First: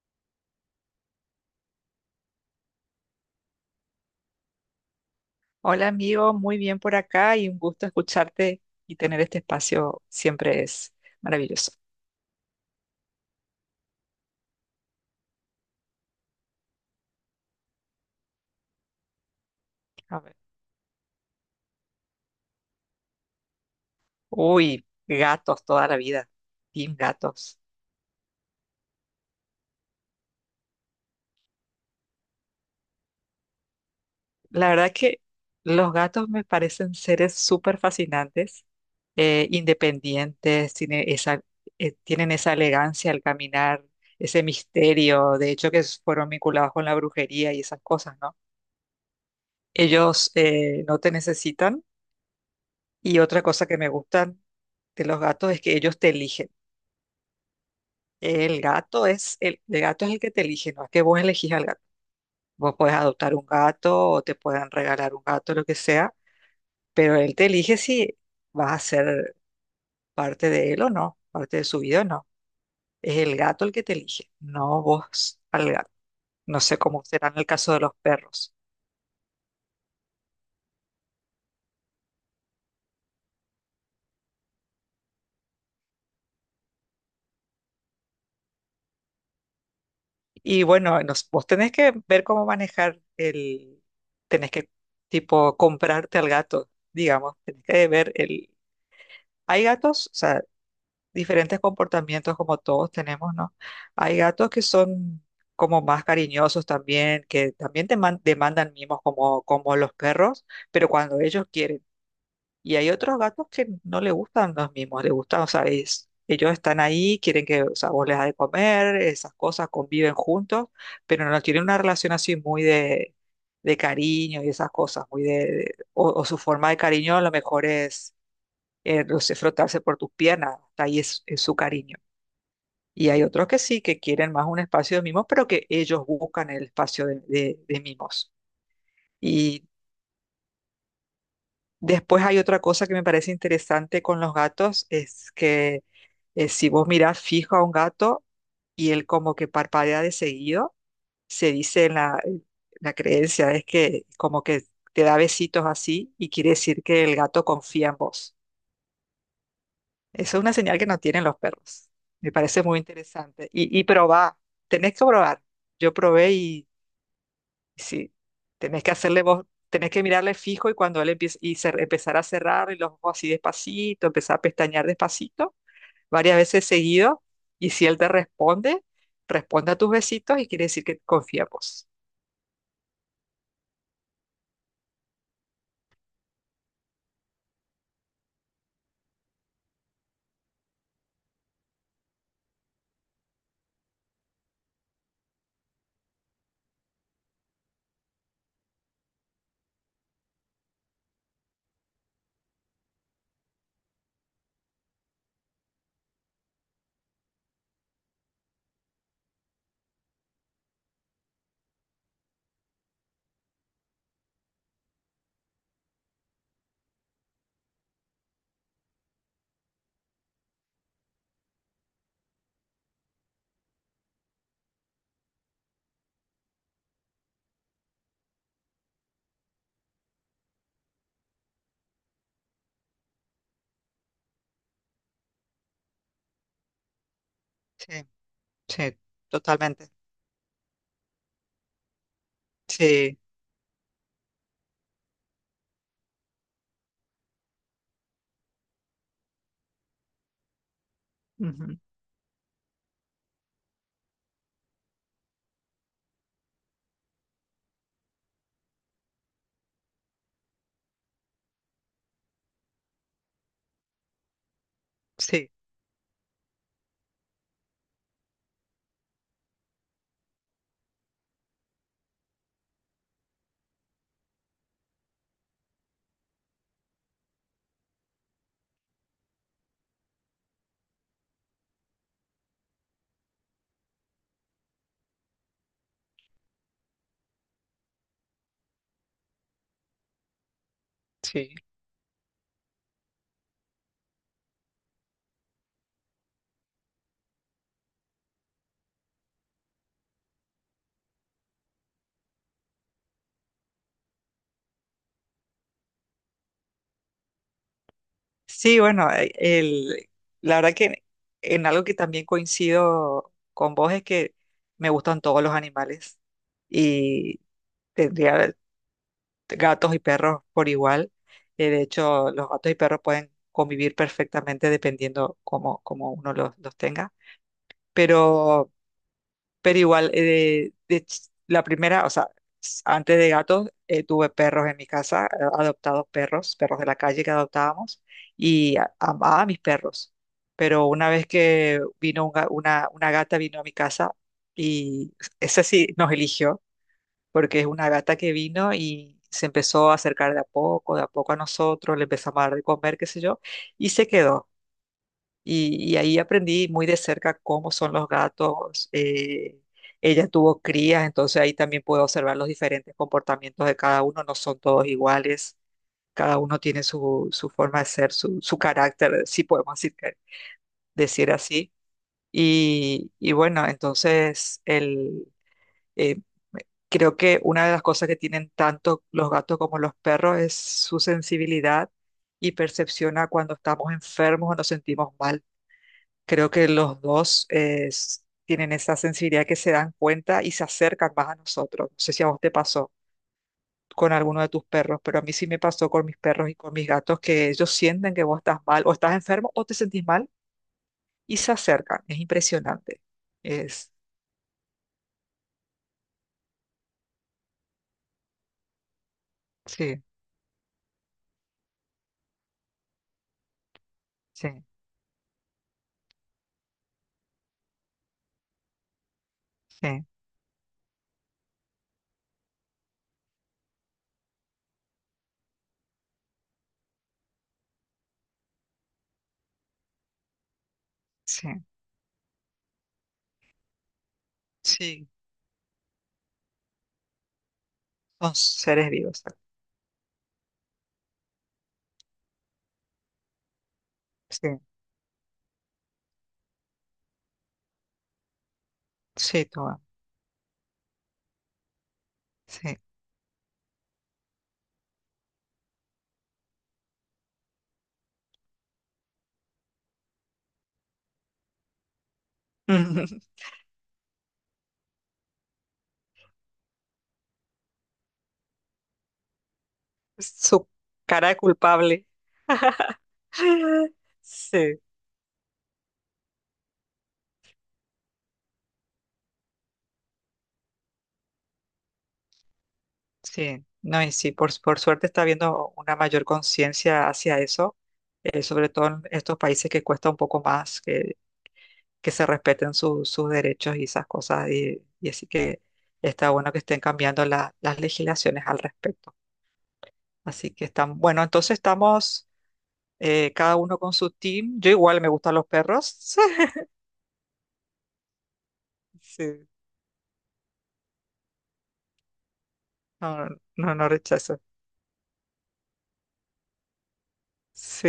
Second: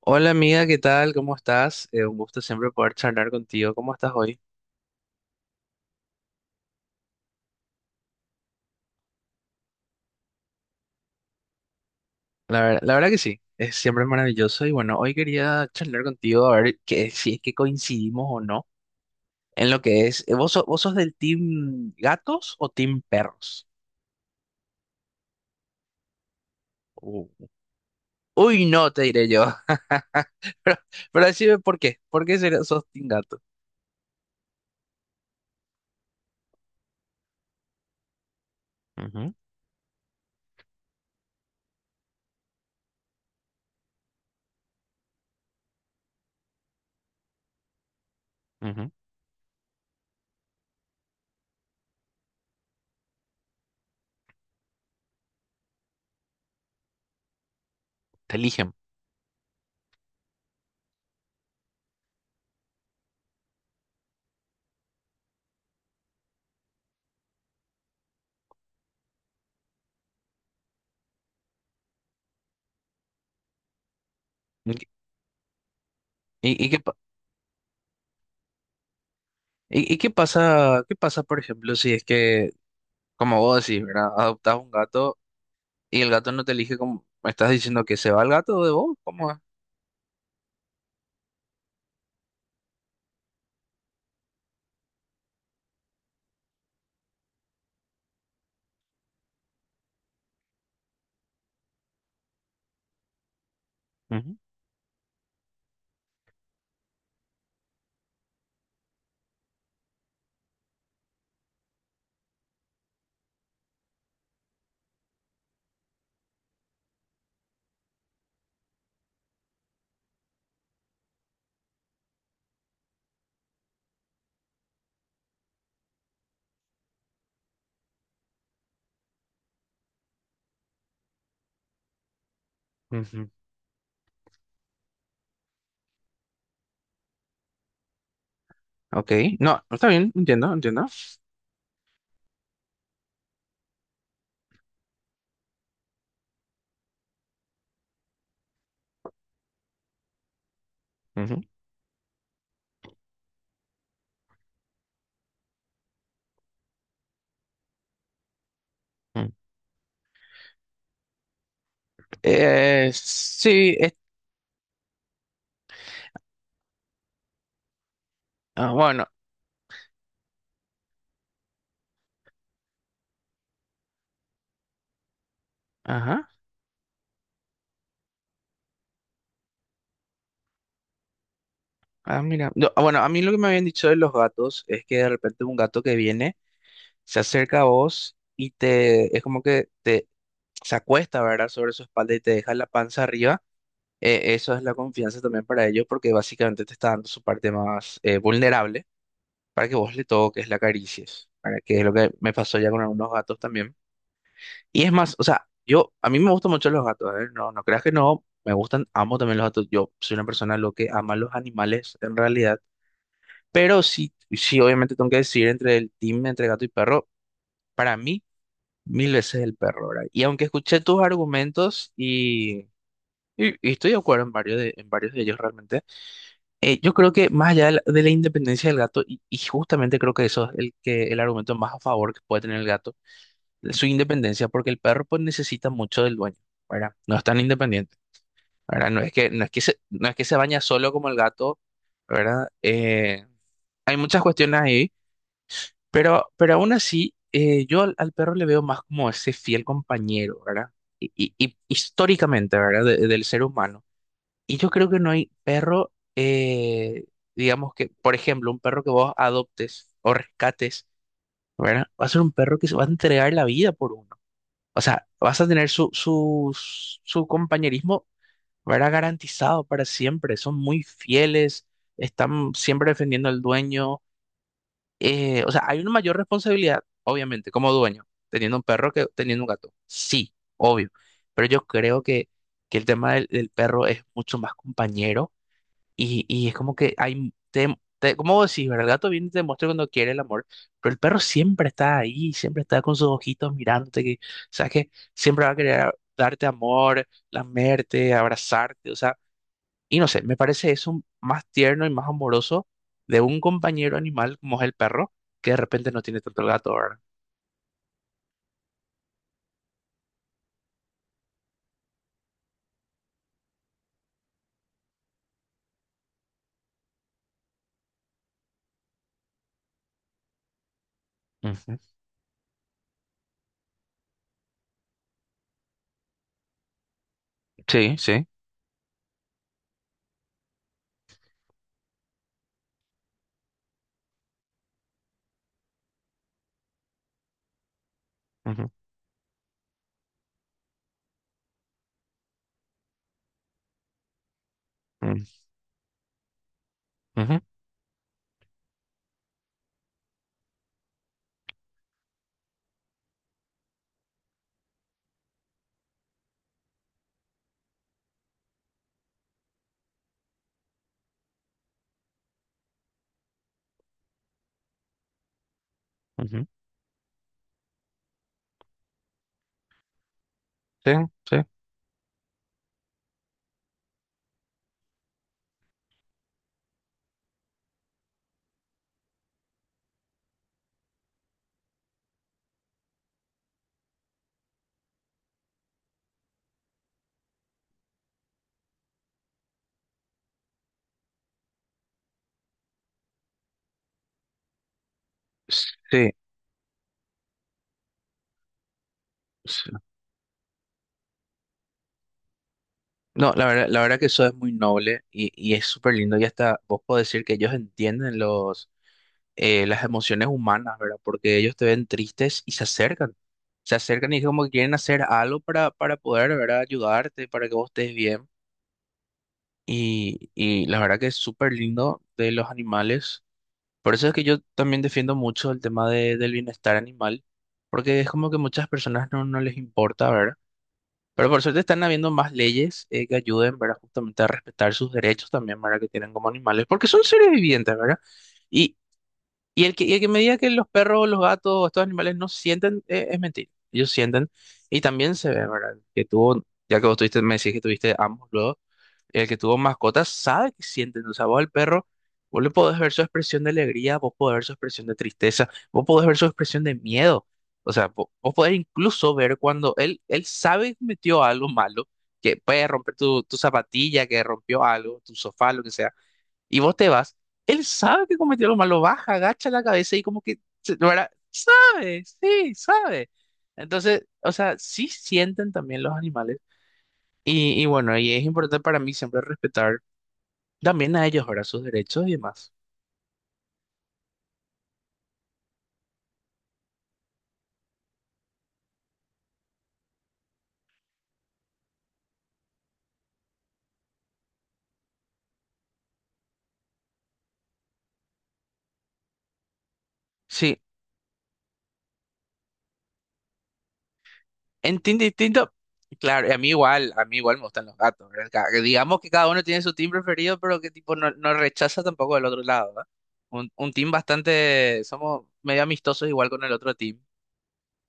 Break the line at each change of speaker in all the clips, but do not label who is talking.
Hola amiga, ¿qué tal? ¿Cómo estás? Un gusto siempre poder charlar contigo. ¿Cómo estás hoy?
Hola amigo, muy bien por acá y un gusto escucharte y tener este espacio siempre es maravilloso.
La verdad que sí, es siempre maravilloso y bueno, hoy quería charlar contigo a ver que, si es que coincidimos o no en lo que
A
es.
ver.
¿Vos, vos sos del team gatos o team perros?
Uy, gatos toda la vida, team
Uh,
gatos.
Uy, no, te diré yo. Pero, pero decime por qué. Sos team gato?
La verdad que los gatos me parecen seres súper fascinantes,
Ujú,
independientes, tienen esa elegancia al caminar, ese misterio, de hecho que fueron vinculados con la brujería y esas cosas, ¿no?
ujú.
Ellos no te necesitan. Y otra cosa que me gusta de los gatos es que ellos te eligen.
Te
El
eligen.
gato es el, el gato es el que te elige, no es que vos elegís al gato. Vos podés adoptar un gato o te pueden regalar un gato, lo que sea, pero él te elige si vas a ser parte de él o no, parte de su vida o no. Es el gato el que te elige,
¿Y,
no
qué
vos al gato. No
¿Y qué
sé cómo será en el caso de los perros.
y qué pasa, por ejemplo, si es que, como vos decís, ¿verdad? Adoptás un gato. Y el gato no te elige como… ¿Me estás diciendo que se va el gato de vos? ¿Cómo es?
Y bueno, vos tenés que ver cómo manejar el, tenés que tipo comprarte al gato, digamos, tenés que ver el. Hay gatos, o sea, diferentes comportamientos como todos tenemos, ¿no? Hay
Ujú,
gatos que son como más cariñosos también, que también demandan mimos como, como los perros, pero cuando ellos quieren. Y hay otros gatos que no le gustan los mimos, les gustan, o sea, ellos están ahí, quieren que, o sea, vos les das de comer, esas cosas, conviven juntos, pero no tienen una relación así muy de cariño y esas cosas, muy de, o su forma de cariño a lo mejor es los sé frotarse por tus piernas, hasta ahí es su cariño. Y hay
ujú.
otros que sí, que quieren más un espacio de mimos, pero que ellos buscan el espacio de, de mimos.
Ok. No,
Y
está bien, entiendo, entiendo.
después hay otra cosa que me parece interesante con los gatos, es que si vos mirás fijo a un gato y él como que parpadea de seguido,
Ujú,
se dice en la creencia, es que como que te da besitos así y quiere decir que el gato confía en vos.
ujú.
Eso es una señal que no tienen los perros. Me parece muy interesante.
Sí,
Y probar, tenés que probar. Yo probé y sí,
ah,
tenés que
bueno,
hacerle vos, tenés que mirarle fijo y cuando él empiece empezar a cerrar y los ojos así despacito, empezar a pestañear despacito,
ajá.
varias veces seguido. Y si él te responde, responde a tus besitos y quiere decir que confía en vos.
Ah, mira. No, ah, bueno, a mí lo que me habían dicho de los gatos es que de repente un gato que viene se acerca a vos y te, es como que te se acuesta, ¿verdad? Sobre su espalda y te deja la panza arriba. Eso es la confianza también para ellos porque básicamente te está dando su parte más vulnerable, para que vos le toques, la acaricies, para que es lo que me pasó ya con algunos gatos también. Y es más, o sea, yo, a mí me gustan mucho los gatos, ¿eh? No, no creas que no, me gustan, amo también los gatos. Yo soy una persona lo que ama los animales en realidad, pero sí, sí, obviamente tengo que decidir entre el team, entre gato y perro, para mí, mil veces el perro, ¿verdad? Y aunque escuché tus argumentos y, y estoy de acuerdo en varios de ellos realmente. Yo creo que más allá de la independencia del gato, y justamente creo que eso es el, que, el argumento más a favor que puede tener el gato, su independencia, porque el perro pues, necesita mucho del dueño, ¿verdad? No es tan independiente,
Sí,
¿verdad?
sí,
No es que, no es que se,
totalmente.
no es que se baña solo como el gato, ¿verdad?
Sí,
Hay muchas cuestiones ahí, pero aún así, yo al, al perro le veo más como ese fiel compañero, ¿verdad? Y, y
ujú,
históricamente, ¿verdad? Del ser humano. Y yo creo que no hay perro, digamos que, por ejemplo, un perro que vos adoptes o rescates, ¿verdad? Va a ser un perro que se va a entregar la vida por uno. O sea, vas a
sí,
tener su, su, su compañerismo, ¿verdad? Garantizado para siempre. Son muy fieles, están siempre defendiendo al dueño. O sea, hay una mayor responsabilidad, obviamente, como dueño, teniendo un perro que teniendo un gato. Sí, obvio. Pero yo creo que el tema del perro es mucho más compañero y es como que hay, te, como vos decís, ¿verdad? El gato viene y te muestra cuando quiere el amor, pero el perro
sí.
siempre está ahí, siempre está con sus ojitos mirándote, que, sabes que siempre va a querer darte amor, lamerte, abrazarte, o sea, y no sé, me parece eso más tierno y más amoroso de un compañero animal como es el perro, que de repente no tiene tanto el gato, ¿verdad?
Sí, bueno, la verdad que en algo que también coincido con vos es que me gustan todos los animales y tendría gatos y perros por igual.
Ujú.
De hecho, los gatos y perros pueden convivir perfectamente dependiendo cómo, cómo uno los tenga.
Sí, sí.
Pero pero igual, la primera, o sea, antes de gatos, tuve perros en mi casa, adoptados perros, perros de la calle que adoptábamos,
Ujú,
y amaba a mis perros. Pero una vez que vino una gata, vino a mi casa y esa sí nos eligió,
ujú,
porque es una gata que vino y se empezó a acercar de a poco a nosotros, le empezamos a dar de comer, qué sé yo, y se quedó. Y ahí aprendí muy de cerca cómo son los gatos. Ella tuvo crías, entonces ahí también puedo observar los diferentes comportamientos de cada uno. No son todos iguales,
ujú,
cada
ujú.
uno tiene su, su forma de ser, su carácter, si podemos decir,
Sí,
decir
sí.
así. Y bueno, entonces el, eh, creo que una de las cosas que tienen tanto los gatos como los perros es su sensibilidad y percepciona cuando estamos enfermos o nos sentimos mal. Creo que los dos tienen esa sensibilidad que se dan cuenta y se acercan más a nosotros. No sé si a vos te pasó con alguno de tus perros, pero a mí sí me pasó con
Sí,
mis perros y con mis gatos que ellos sienten que vos estás mal o estás enfermo o
sí.
te sentís mal y se acercan. Es impresionante.
No, la
Es,
verdad que eso es muy noble y es súper lindo. Y hasta vos podés decir que ellos entienden los, las
sí,
emociones humanas, ¿verdad? Porque ellos te ven tristes y se acercan. Se acercan y es como que
sí,
quieren hacer algo para poder, ¿verdad? Ayudarte, para que vos estés bien.
sí,
Y la verdad que es súper lindo de los animales. Por eso es que yo también defiendo mucho el tema de, del bienestar animal, porque es como que muchas personas no, no les importa, ¿verdad? Pero por
sí,
suerte están habiendo más leyes que ayuden, ¿verdad? Justamente a respetar sus
sí.
derechos también, ¿verdad? Que tienen como animales, porque son seres vivientes, ¿verdad?
Son
Y,
seres vivos.
y el que me diga que los perros, los gatos, estos animales no sienten, es mentira. Ellos sienten
Sí,
y también se ve, ¿verdad? Que tú, ya que vos tuviste, me decís que tuviste ambos luego el que
sí,
tuvo
toma,
mascotas sabe que sienten, o sea, vos al perro, vos le podés
sí.
ver su expresión de alegría, vos podés ver su expresión de tristeza, vos podés ver su expresión de miedo, o sea, vos, podés incluso ver cuando él sabe que metió algo malo, que puede romper tu, tu zapatilla, que rompió algo, tu sofá, lo que sea, y vos te vas, él sabe que cometió lo malo, baja, agacha la cabeza y como que,
Su
¿verdad?
cara de
Sabe,
culpable.
sí, sabe. Entonces, o sea,
Sí.
sí sienten también los animales. Y bueno, y es importante para mí siempre respetar también a ellos, ¿verdad? Sus derechos y demás.
Sí, no, y sí, por suerte está habiendo una mayor conciencia hacia eso, sobre todo en estos países que cuesta un poco más que se respeten sus derechos y esas cosas, y así que está bueno que estén cambiando las legislaciones al respecto. Así
Sí,
que están, bueno, entonces estamos cada uno con su team. Yo
en team
igual me gustan los
distinto.
perros.
Claro, y a mí igual me gustan los gatos, ¿verdad? Digamos que cada uno
Sí,
tiene su team preferido, pero que tipo no, no rechaza tampoco del otro lado, ¿verdad?
no, no,
Un
no no
team
rechazo.
bastante, somos medio amistosos igual con el otro team,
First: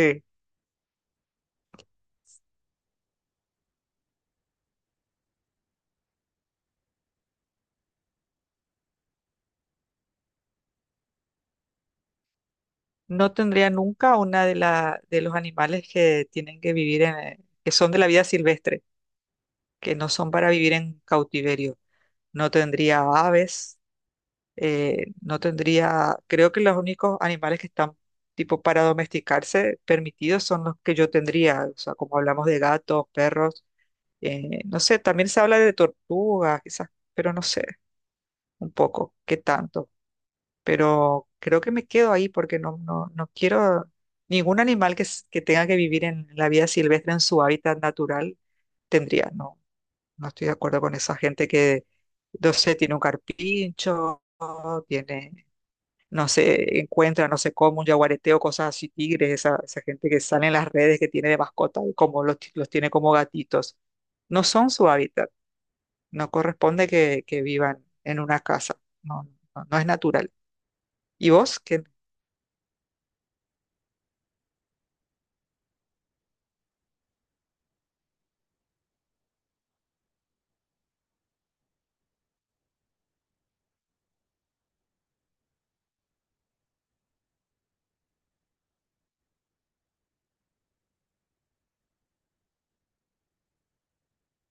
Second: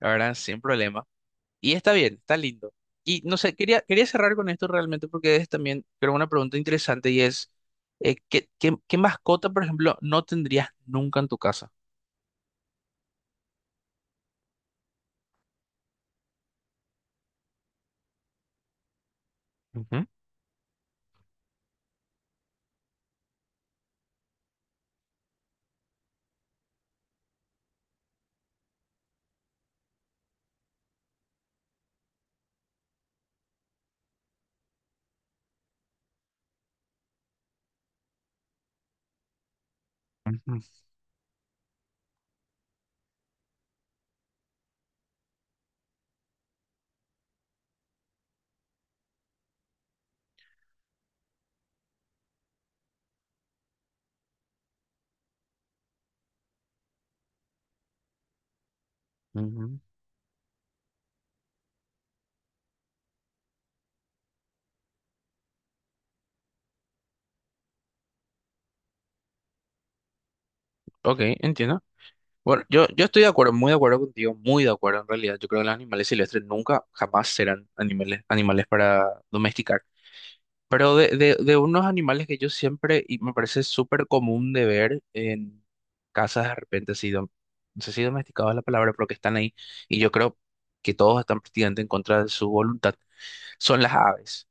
la verdad, sin problema. Y está bien, está lindo. Y no sé, quería, quería cerrar con esto realmente porque es también, creo, una pregunta interesante y es, ¿qué, qué, qué mascota, por ejemplo, no tendrías nunca en tu casa?
No tendría nunca una de, la, de los animales que tienen que vivir en, que son de la vida silvestre, que
Ujú,
no son para vivir en cautiverio. No tendría aves, no tendría, creo que los únicos animales que están tipo para domesticarse permitidos son los que yo tendría, o sea, como hablamos de gatos, perros, no sé, también se habla de tortugas, quizás, pero no sé, un poco, qué tanto.
ujú,
Pero creo que me quedo ahí porque no, no, no quiero ningún animal que, que tenga que vivir en la vida silvestre en su hábitat natural tendría, no, no estoy de acuerdo con esa gente que, no sé, tiene un carpincho, tiene, no sé, encuentra, no sé cómo, un yaguareteo, cosas así, tigres, esa,
ujú.
esa gente que sale en las redes que tiene de mascota y como los, los tiene como gatitos. No son su hábitat, no corresponde que vivan en una casa, no, no, no es natural.
Ok,
¿Y vos?
entiendo.
¿Qué,
Bueno, yo estoy de acuerdo, muy de acuerdo contigo, muy de acuerdo en realidad. Yo creo que los animales silvestres nunca, jamás serán animales, animales para domesticar. Pero de unos animales que yo siempre, y me parece súper común de ver en casas de repente, así, no sé si domesticados es la palabra, pero que están ahí, y yo creo que todos están prácticamente en contra de su voluntad, son las aves.